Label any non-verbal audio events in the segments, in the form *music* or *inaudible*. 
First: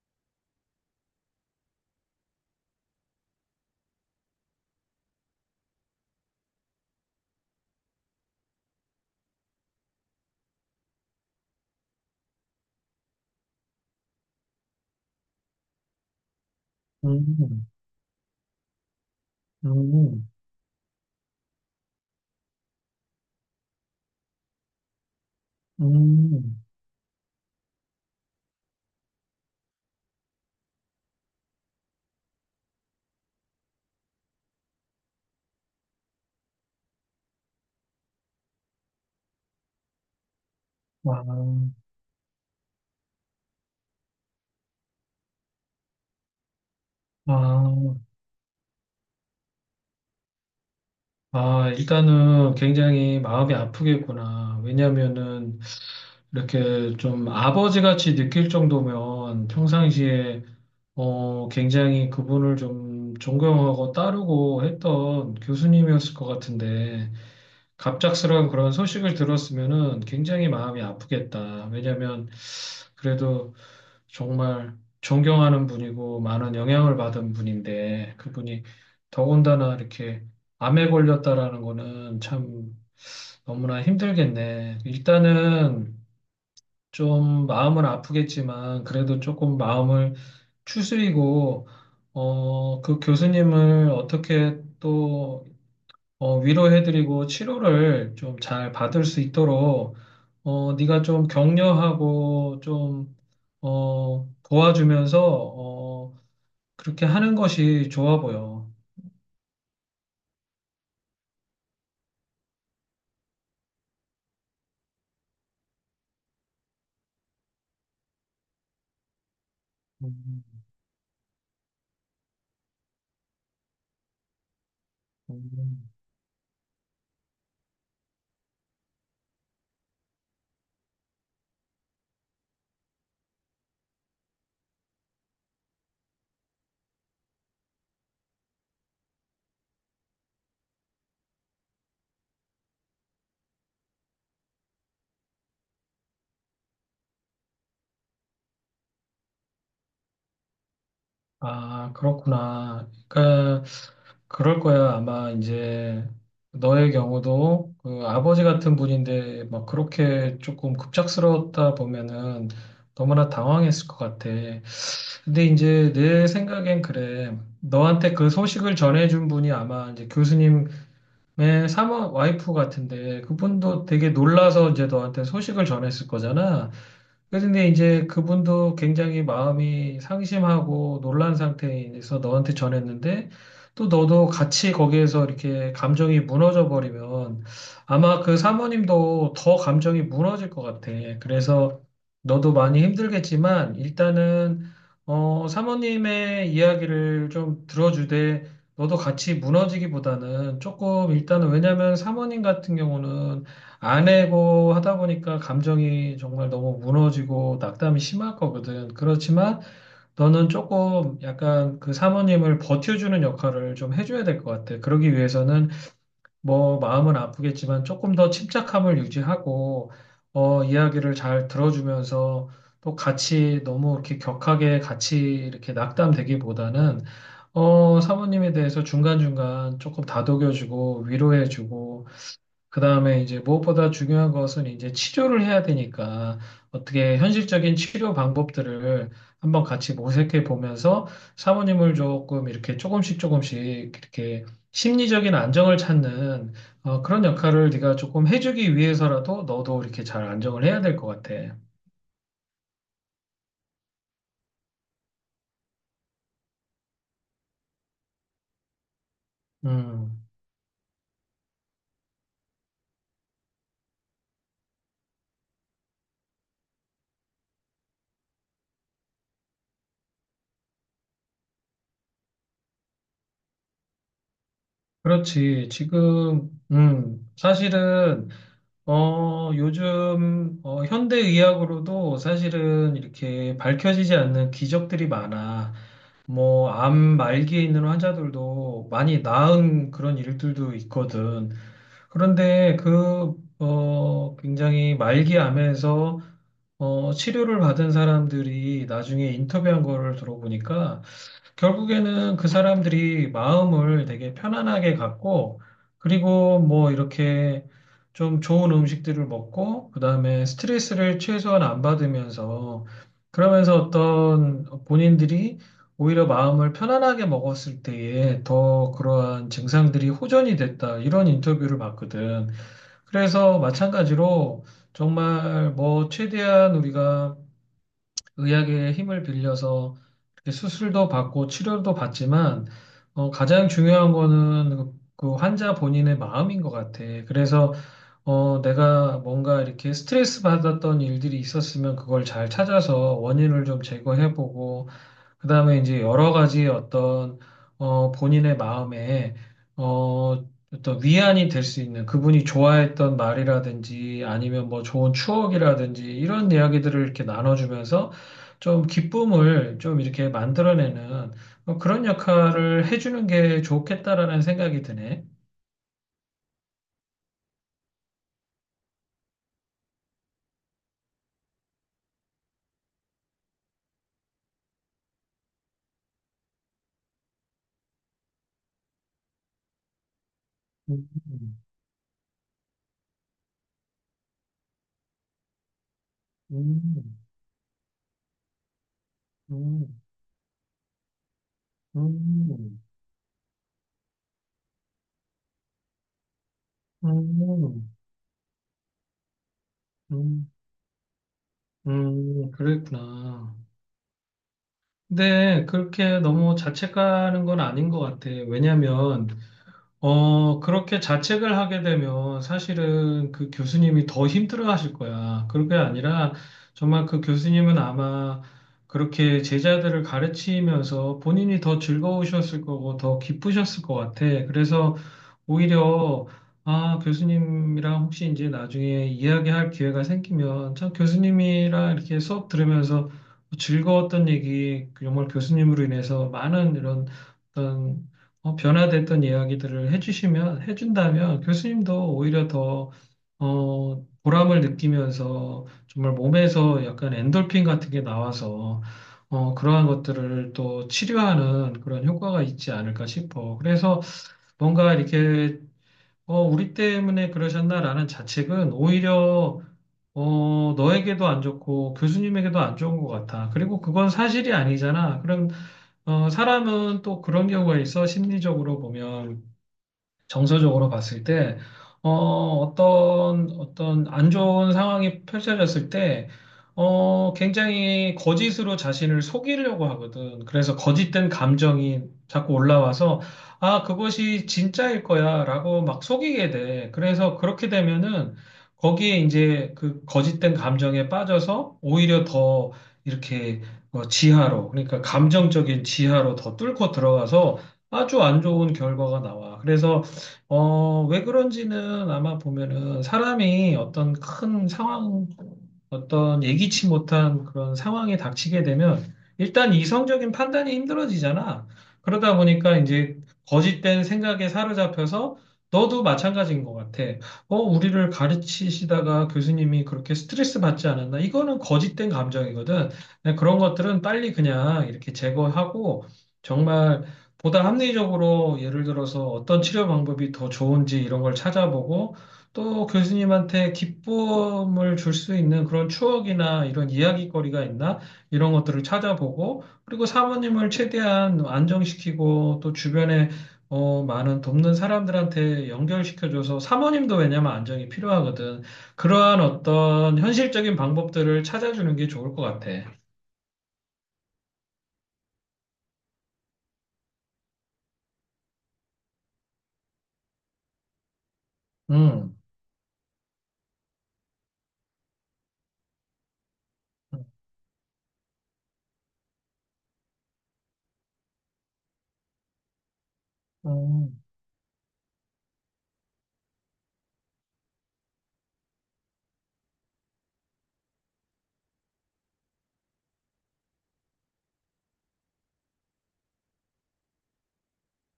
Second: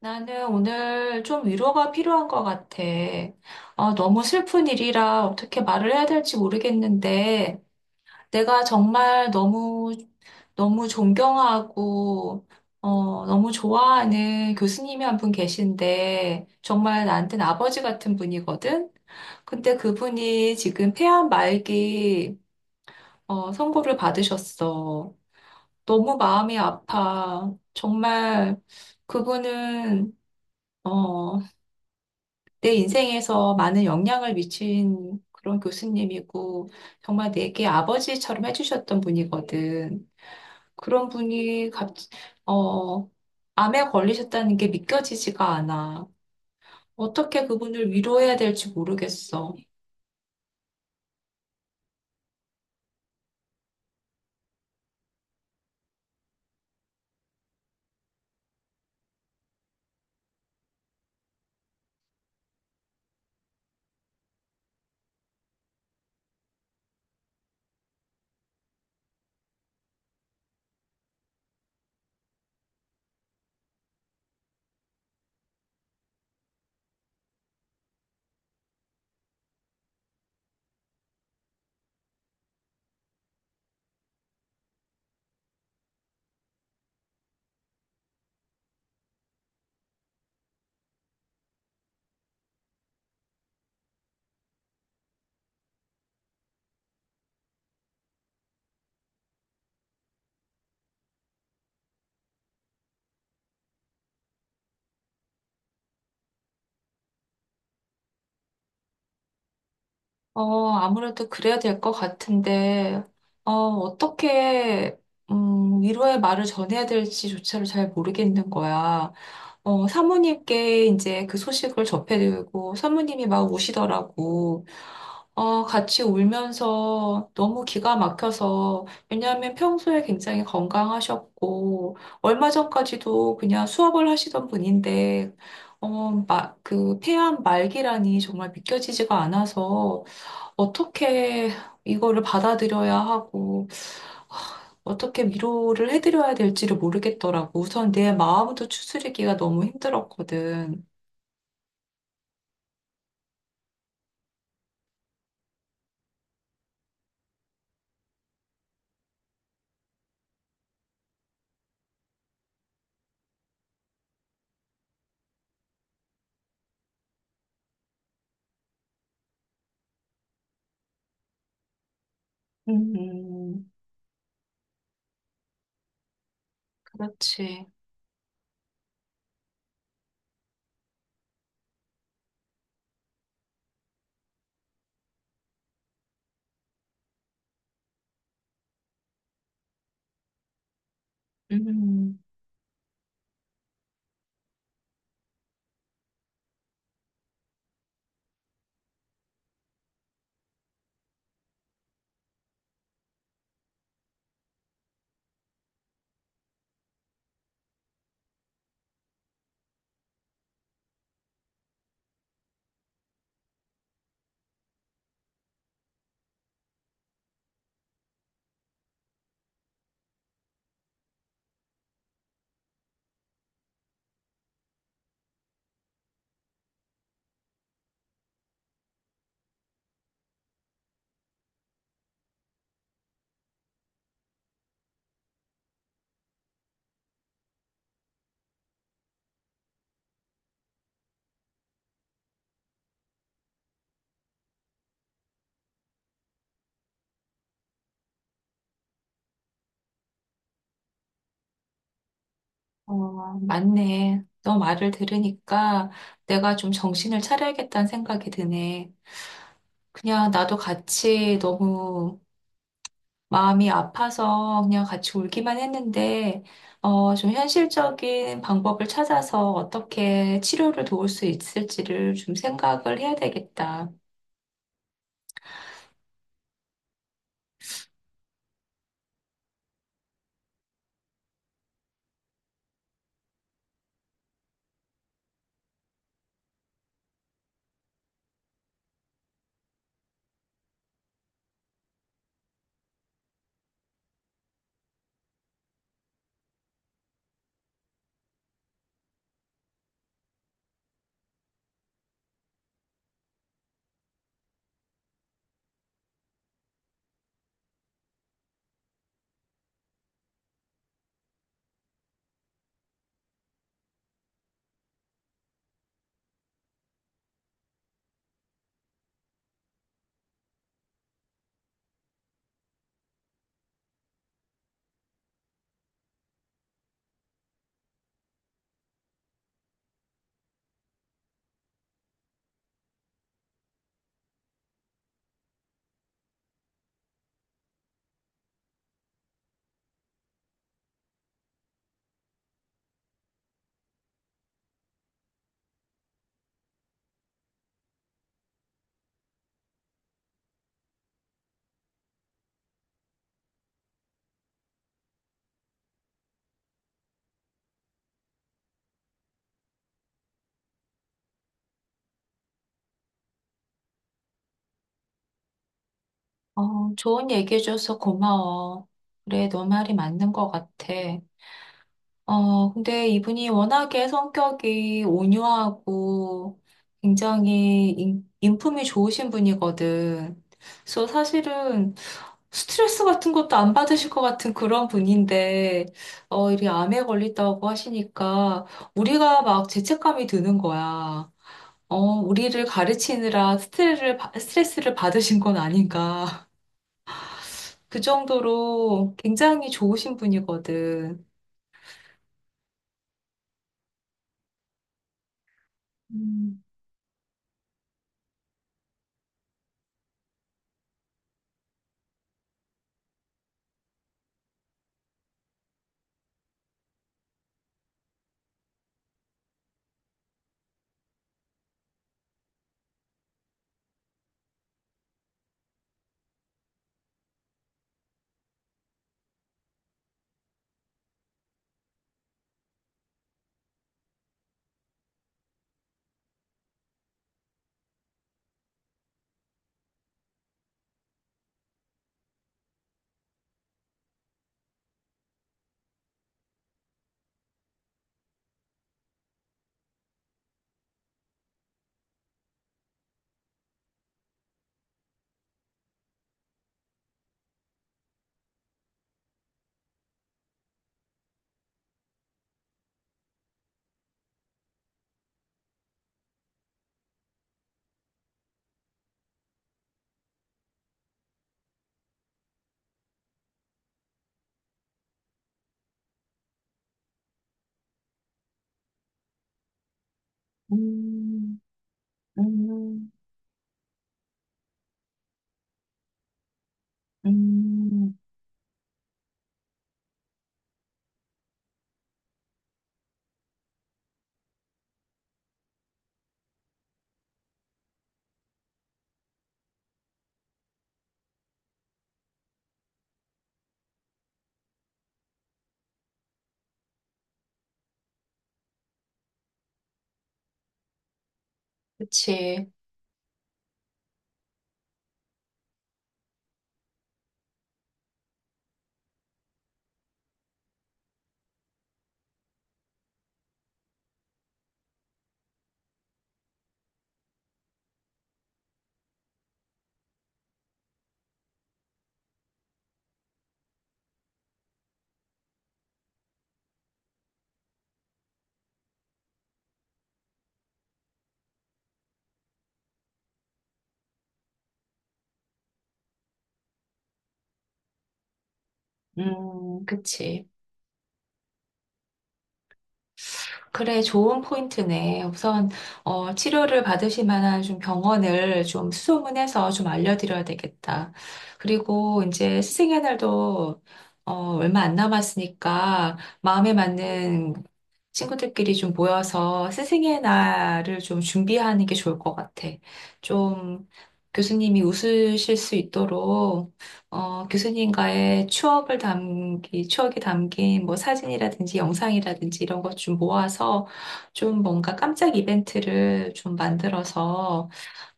나는 오늘 좀 위로가 필요한 것 같아. 너무 슬픈 일이라 어떻게 말을 해야 될지 모르겠는데, 내가 정말 너무, 너무 존경하고, 너무 좋아하는 교수님이 한 분 계신데, 정말 나한테는 음, 아버지 같은 분이거든? 근데 음, 그분이 지금 폐암 말기, 선고를 받으셨어. 너무 음, 마음이 아파. 정말 그분은 어, 내 인생에서 많은 영향을 미친 그런 교수님이고, 정말 내게 아버지처럼 해주셨던 분이거든. 그런 와, 분이 갑, 어, 암에 걸리셨다는 게 믿겨지지가 않아. 어떻게 아, 그분을 위로해야 될지 모르겠어. 아, 일단은 굉장히 마음이 아프겠구나. 왜냐면은 이렇게 좀 아버지 같이 느낄 정도면 평상시에 굉장히 그분을 좀 존경하고 따르고 했던 교수님이었을 것 같은데 갑작스러운 그런 소식을 들었으면은 굉장히 마음이 아프겠다. 왜냐면 그래도 정말 존경하는 분이고 많은 영향을 받은 분인데 그분이 더군다나 이렇게 암에 걸렸다라는 거는 참 너무나 힘들겠네. 일단은 좀 마음은 아프겠지만 그래도 조금 마음을 추스리고 그 교수님을 어떻게 또 위로해드리고 치료를 좀 잘 받을 수 있도록 네가 좀 격려하고 좀 도와주면서 어, 그렇게 하는 것이 좋아 보여. 아무래도 그래야 될 것 같은데, 어, 어떻게, 위로의 말을 전해야 될지조차를 잘 모르겠는 거야. 음, 사모님께 이제 그 소식을 접해드리고, 사모님이 막 우시더라고. 음. 같이 울면서 너무 기가 막혀서, 왜냐하면 평소에 굉장히 건강하셨고, 얼마 전까지도 그냥 수업을 하시던 분인데, 폐암 말기라니 정말 믿겨지지가 않아서, 어떻게 이거를 받아들여야 하고, 어떻게 위로를 해드려야 될지를 모르겠더라고. 우선 내 마음도 추스르기가 너무 힘들었거든. 아, 그렇구나. 그러니까 그럴 거야. 아마 이제 너의 경우도 그 아버지 같은 분인데 막 그렇게 조금 급작스러웠다 보면은 너무나 당황했을 것 같아. 근데 이제 내 생각엔 그래. 너한테 그 소식을 전해준 분이 아마 이제 교수님 내 사마 와이프 같은데 음, 그분도 되게 놀라서 이제 너한테 소식을 전했을 거잖아. 그렇지. 근데 이제 그분도 굉장히 마음이 상심하고 놀란 상태에서 너한테 전했는데 또 너도 같이 거기에서 이렇게 감정이 무너져 버리면 아마 그 사모님도 더 감정이 무너질 것 같아. 그래서 음, 너도 많이 힘들겠지만 일단은 사모님의 이야기를 좀 들어주되 너도 같이 무너지기보다는 조금 일단은 왜냐면 사모님 같은 경우는 안 해고 하다 보니까 감정이 정말 너무 무너지고 낙담이 심할 거거든. 그렇지만 너는 조금 약간 그 사모님을 버텨주는 역할을 좀 해줘야 될 것 같아. 그러기 위해서는 뭐 마음은 아프겠지만 조금 더 침착함을 유지하고 이야기를 잘 들어주면서 또 같이 너무 이렇게 격하게 같이 이렇게 낙담되기보다는 사모님에 대해서 중간중간 조금 다독여주고 위로해주고 그다음에 이제 무엇보다 중요한 것은 이제 치료를 해야 되니까 어떻게 현실적인 치료 방법들을 한번 같이 모색해 보면서 사모님을 조금 이렇게 조금씩 조금씩 이렇게 심리적인 안정을 찾는 그런 역할을 네가 조금 해주기 위해서라도 너도 이렇게 잘 안정을 해야 될 것 같아. 맞네. 너 말을 들으니까 내가 좀 정신을 차려야겠다는 생각이 드네. 음, 그냥 나도 같이 너무 마음이 아파서 그냥 같이 울기만 했는데, 좀 현실적인 방법을 찾아서 어떻게 치료를 도울 수 있을지를 좀 생각을 해야 되겠다. 그렇지. 지금, 사실은 요즘 현대의학으로도 사실은 이렇게 밝혀지지 않는 기적들이 많아. 뭐, 암 말기에 있는 환자들도 많이 나은 그런 일들도 있거든. 그런데 굉장히 말기 암에서 치료를 받은 사람들이 나중에 인터뷰한 거를 들어보니까 결국에는 그 사람들이 마음을 되게 편안하게 갖고, 그리고 뭐 이렇게 좀 좋은 음식들을 먹고, 그 다음에 스트레스를 최소한 안 받으면서, 그러면서 어떤 본인들이 오히려 마음을 편안하게 먹었을 때에 더 그러한 증상들이 호전이 됐다, 이런 인터뷰를 봤거든. 그래서 마찬가지로 정말 뭐 최대한 우리가 의학의 힘을 빌려서 이렇게 수술도 받고 치료도 받지만 가장 중요한 거는 그그 환자 본인의 마음인 것 같아. 그래서 내가 뭔가 이렇게 스트레스 받았던 일들이 있었으면 그걸 잘 찾아서 원인을 좀 제거해보고 그다음에 이제 여러 가지 어떤 본인의 마음에 어 어떤 위안이 될 수 있는 그분이 좋아했던 말이라든지 아니면 뭐 좋은 추억이라든지 이런 이야기들을 이렇게 나눠주면서 좀 기쁨을 좀 이렇게 만들어내는 뭐 그런 역할을 해주는 게 좋겠다라는 생각이 드네. 좋은 얘기해줘서 고마워. 그래, 너 말이 맞는 것 같아. 근데 이분이 워낙에 성격이 온유하고 굉장히 인품이 좋으신 분이거든. 그래서 음, 사실은 스트레스 같은 것도 안 받으실 것 같은 그런 분인데, 이리 암에 음, 걸린다고 하시니까 우리가 막 음, 죄책감이 드는 거야. 우리를 음, 가르치느라 스트레스를 받으신 건 아닌가. *laughs* 음, 그 정도로 굉장히 좋으신 음, 분이거든. 그랬구나. 근데 그렇게 너무 음, 자책하는 건 아닌 것 같아. 왜냐면 그렇게 자책을 하게 되면 사실은 그 교수님이 더 힘들어 하실 거야. 그게 런 아니라 정말 그 교수님은 아마 그렇게 제자들을 가르치면서 본인이 더 즐거우셨을 거고 더 기쁘셨을 것 같아. 그래서 오히려 아, 교수님이랑 혹시 이제 나중에 이야기할 기회가 생기면 참 교수님이랑 이렇게 수업 들으면서 즐거웠던 얘기, 정말 교수님으로 인해서 많은 이런 어떤 변화됐던 이야기들을 해준다면 교수님도 오히려 더, 보람을 느끼면서 정말 몸에서 약간 엔돌핀 같은 게 나와서, 그러한 것들을 또 치료하는 그런 효과가 있지 않을까 싶어. 그래서 뭔가 이렇게, 우리 때문에 그러셨나라는 자책은 오히려 너에게도 안 좋고 교수님에게도 안 좋은 것 같아. 그리고 그건 사실이 아니잖아. 그럼, 사람은 또 그런 경우가 있어. 심리적으로 보면. 정서적으로 봤을 때, 어, 어떤 안 좋은 상황이 펼쳐졌을 때, 굉장히 거짓으로 자신을 속이려고 하거든. 그래서 거짓된 음. 감정이 자꾸 음, 올라와서, 아, 그것이 진짜일 거야, 라고 막 속이게 돼. 그래서 그렇게 음, 되면은, 거기에 이제 그 거짓된 감정에 빠져서 오히려 더 이렇게 지하로, 그러니까 감정적인 지하로 더 뚫고 들어가서 아주 안 좋은 결과가 나와. 그래서 왜 그런지는 아마 보면은 사람이 어떤 큰 상황, 어떤 예기치 못한 그런 상황에 닥치게 되면 일단 이성적인 판단이 힘들어지잖아. 그러다 그치. 보니까 이제 거짓된 생각에 사로잡혀서 너도 마찬가지인 것 같아. 우리를 가르치시다가 교수님이 그렇게 스트레스 받지 않았나? 이거는 거짓된 감정이거든. 네, 그런 것들은 빨리 그냥 이렇게 제거하고 정말 보다 합리적으로 예를 들어서 어떤 치료 방법이 더 좋은지 이런 걸 찾아보고 또 교수님한테 기쁨을 줄 수 있는 그런 추억이나 이런 이야기거리가 있나 이런 것들을 찾아보고 그리고 사모님을 최대한 안정시키고 또 주변에 많은 돕는 사람들한테 연결시켜줘서 사모님도 왜냐면 안정이 필요하거든. 그러한 어떤 그치. 현실적인 방법들을 찾아주는 게 좋을 것 같아. 그래, 좋은 포인트네. 우선, 치료를 받으실 만한 좀 병원을 좀 수소문해서 좀 알려드려야 되겠다. 그리고 음. 이제 스승의 날도, 어, 얼마 안 남았으니까 마음에 맞는 친구들끼리 좀 모여서 스승의 날을 좀 준비하는 게 좋을 것 같아. 좀 음. 교수님이 웃으실 수 있도록 교수님과의 추억이 담긴 뭐 사진이라든지 영상이라든지 이런 것 좀 모아서 좀 뭔가 깜짝 이벤트를 좀 만들어서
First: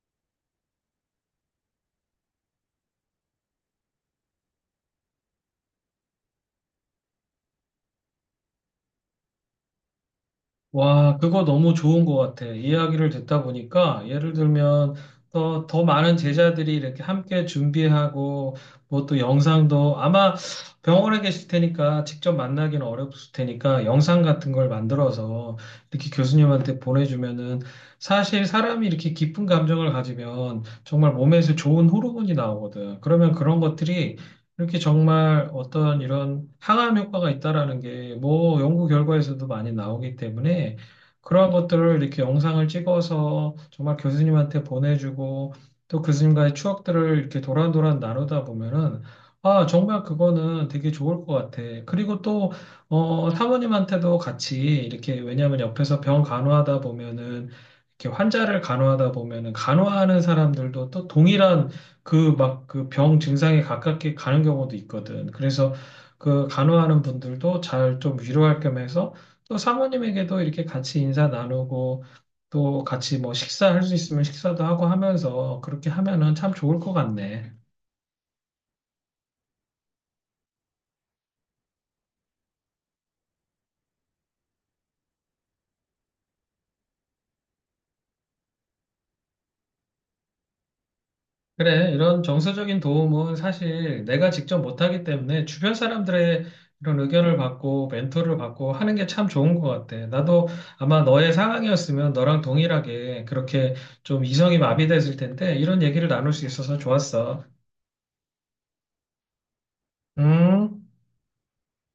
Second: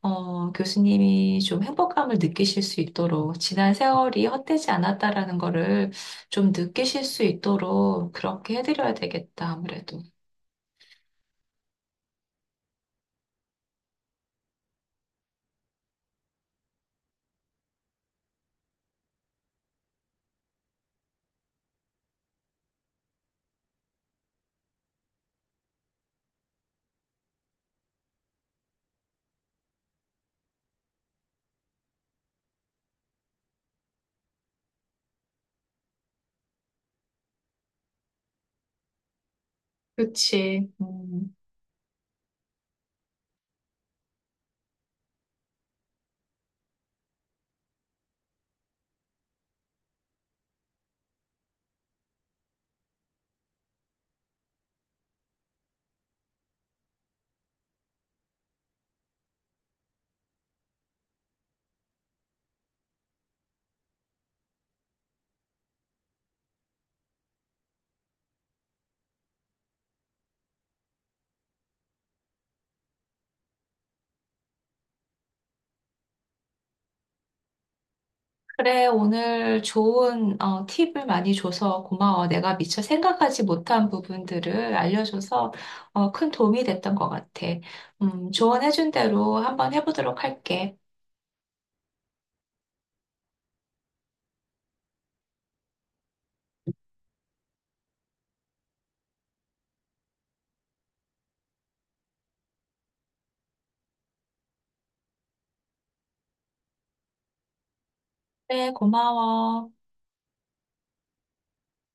교수님이 좀 행복감을 느끼실 수 있도록 지난 세월이 헛되지 않았다라는 거를 좀 느끼실 수 있도록 그렇게 해드려야 되겠다, 아무래도. 와, 그거 너무 좋은 것 같아. 이야기를 듣다 보니까 예를 들면 더 많은 제자들이 이렇게 함께 준비하고 뭐 또 영상도 아마 병원에 계실 테니까 직접 만나기는 어렵을 테니까 영상 같은 걸 만들어서 이렇게 교수님한테 보내주면은 사실 사람이 이렇게 기쁜 감정을 가지면 정말 몸에서 좋은 호르몬이 나오거든. 그러면 그런 것들이 이렇게 정말 어떤 이런 항암 효과가 있다라는 게 뭐 연구 결과에서도 많이 나오기 그치. 때문에 음. 그러한 것들을 이렇게 영상을 찍어서 정말 교수님한테 보내주고 또 교수님과의 추억들을 이렇게 도란도란 나누다 보면은 아, 정말 그거는 되게 좋을 것 같아. 그리고 또, 사모님한테도 같이 이렇게 왜냐하면 옆에서 병 간호하다 보면은 이렇게 환자를 간호하다 보면은 간호하는 사람들도 또 동일한 그 막 그 병 증상에 가깝게 가는 경우도 있거든. 그래서 그 간호하는 분들도 잘 좀 위로할 겸 해서 또 사모님에게도 이렇게 같이 인사 나누고 또 같이 뭐 식사할 수 있으면 식사도 하고 하면서 그렇게 하면은 참 좋을 것 같네. 그래, 오늘 좋은 팁을 많이 줘서 고마워. 내가 미처 생각하지 못한 부분들을 알려줘서 큰 도움이 됐던 것 같아. 조언해준 대로 한번 해보도록 할게. 그래, 이런 정서적인 도움은 사실 내가 직접 못하기 때문에 주변 사람들의 이런 의견을 받고 멘토를 받고 하는 게 참 좋은 것 같아. 나도 아마 너의 상황이었으면 너랑 동일하게 그렇게 좀 이성이 마비됐을 텐데 이런 얘기를 나눌 수 있어서 좋았어. 그래, 고마워. 음.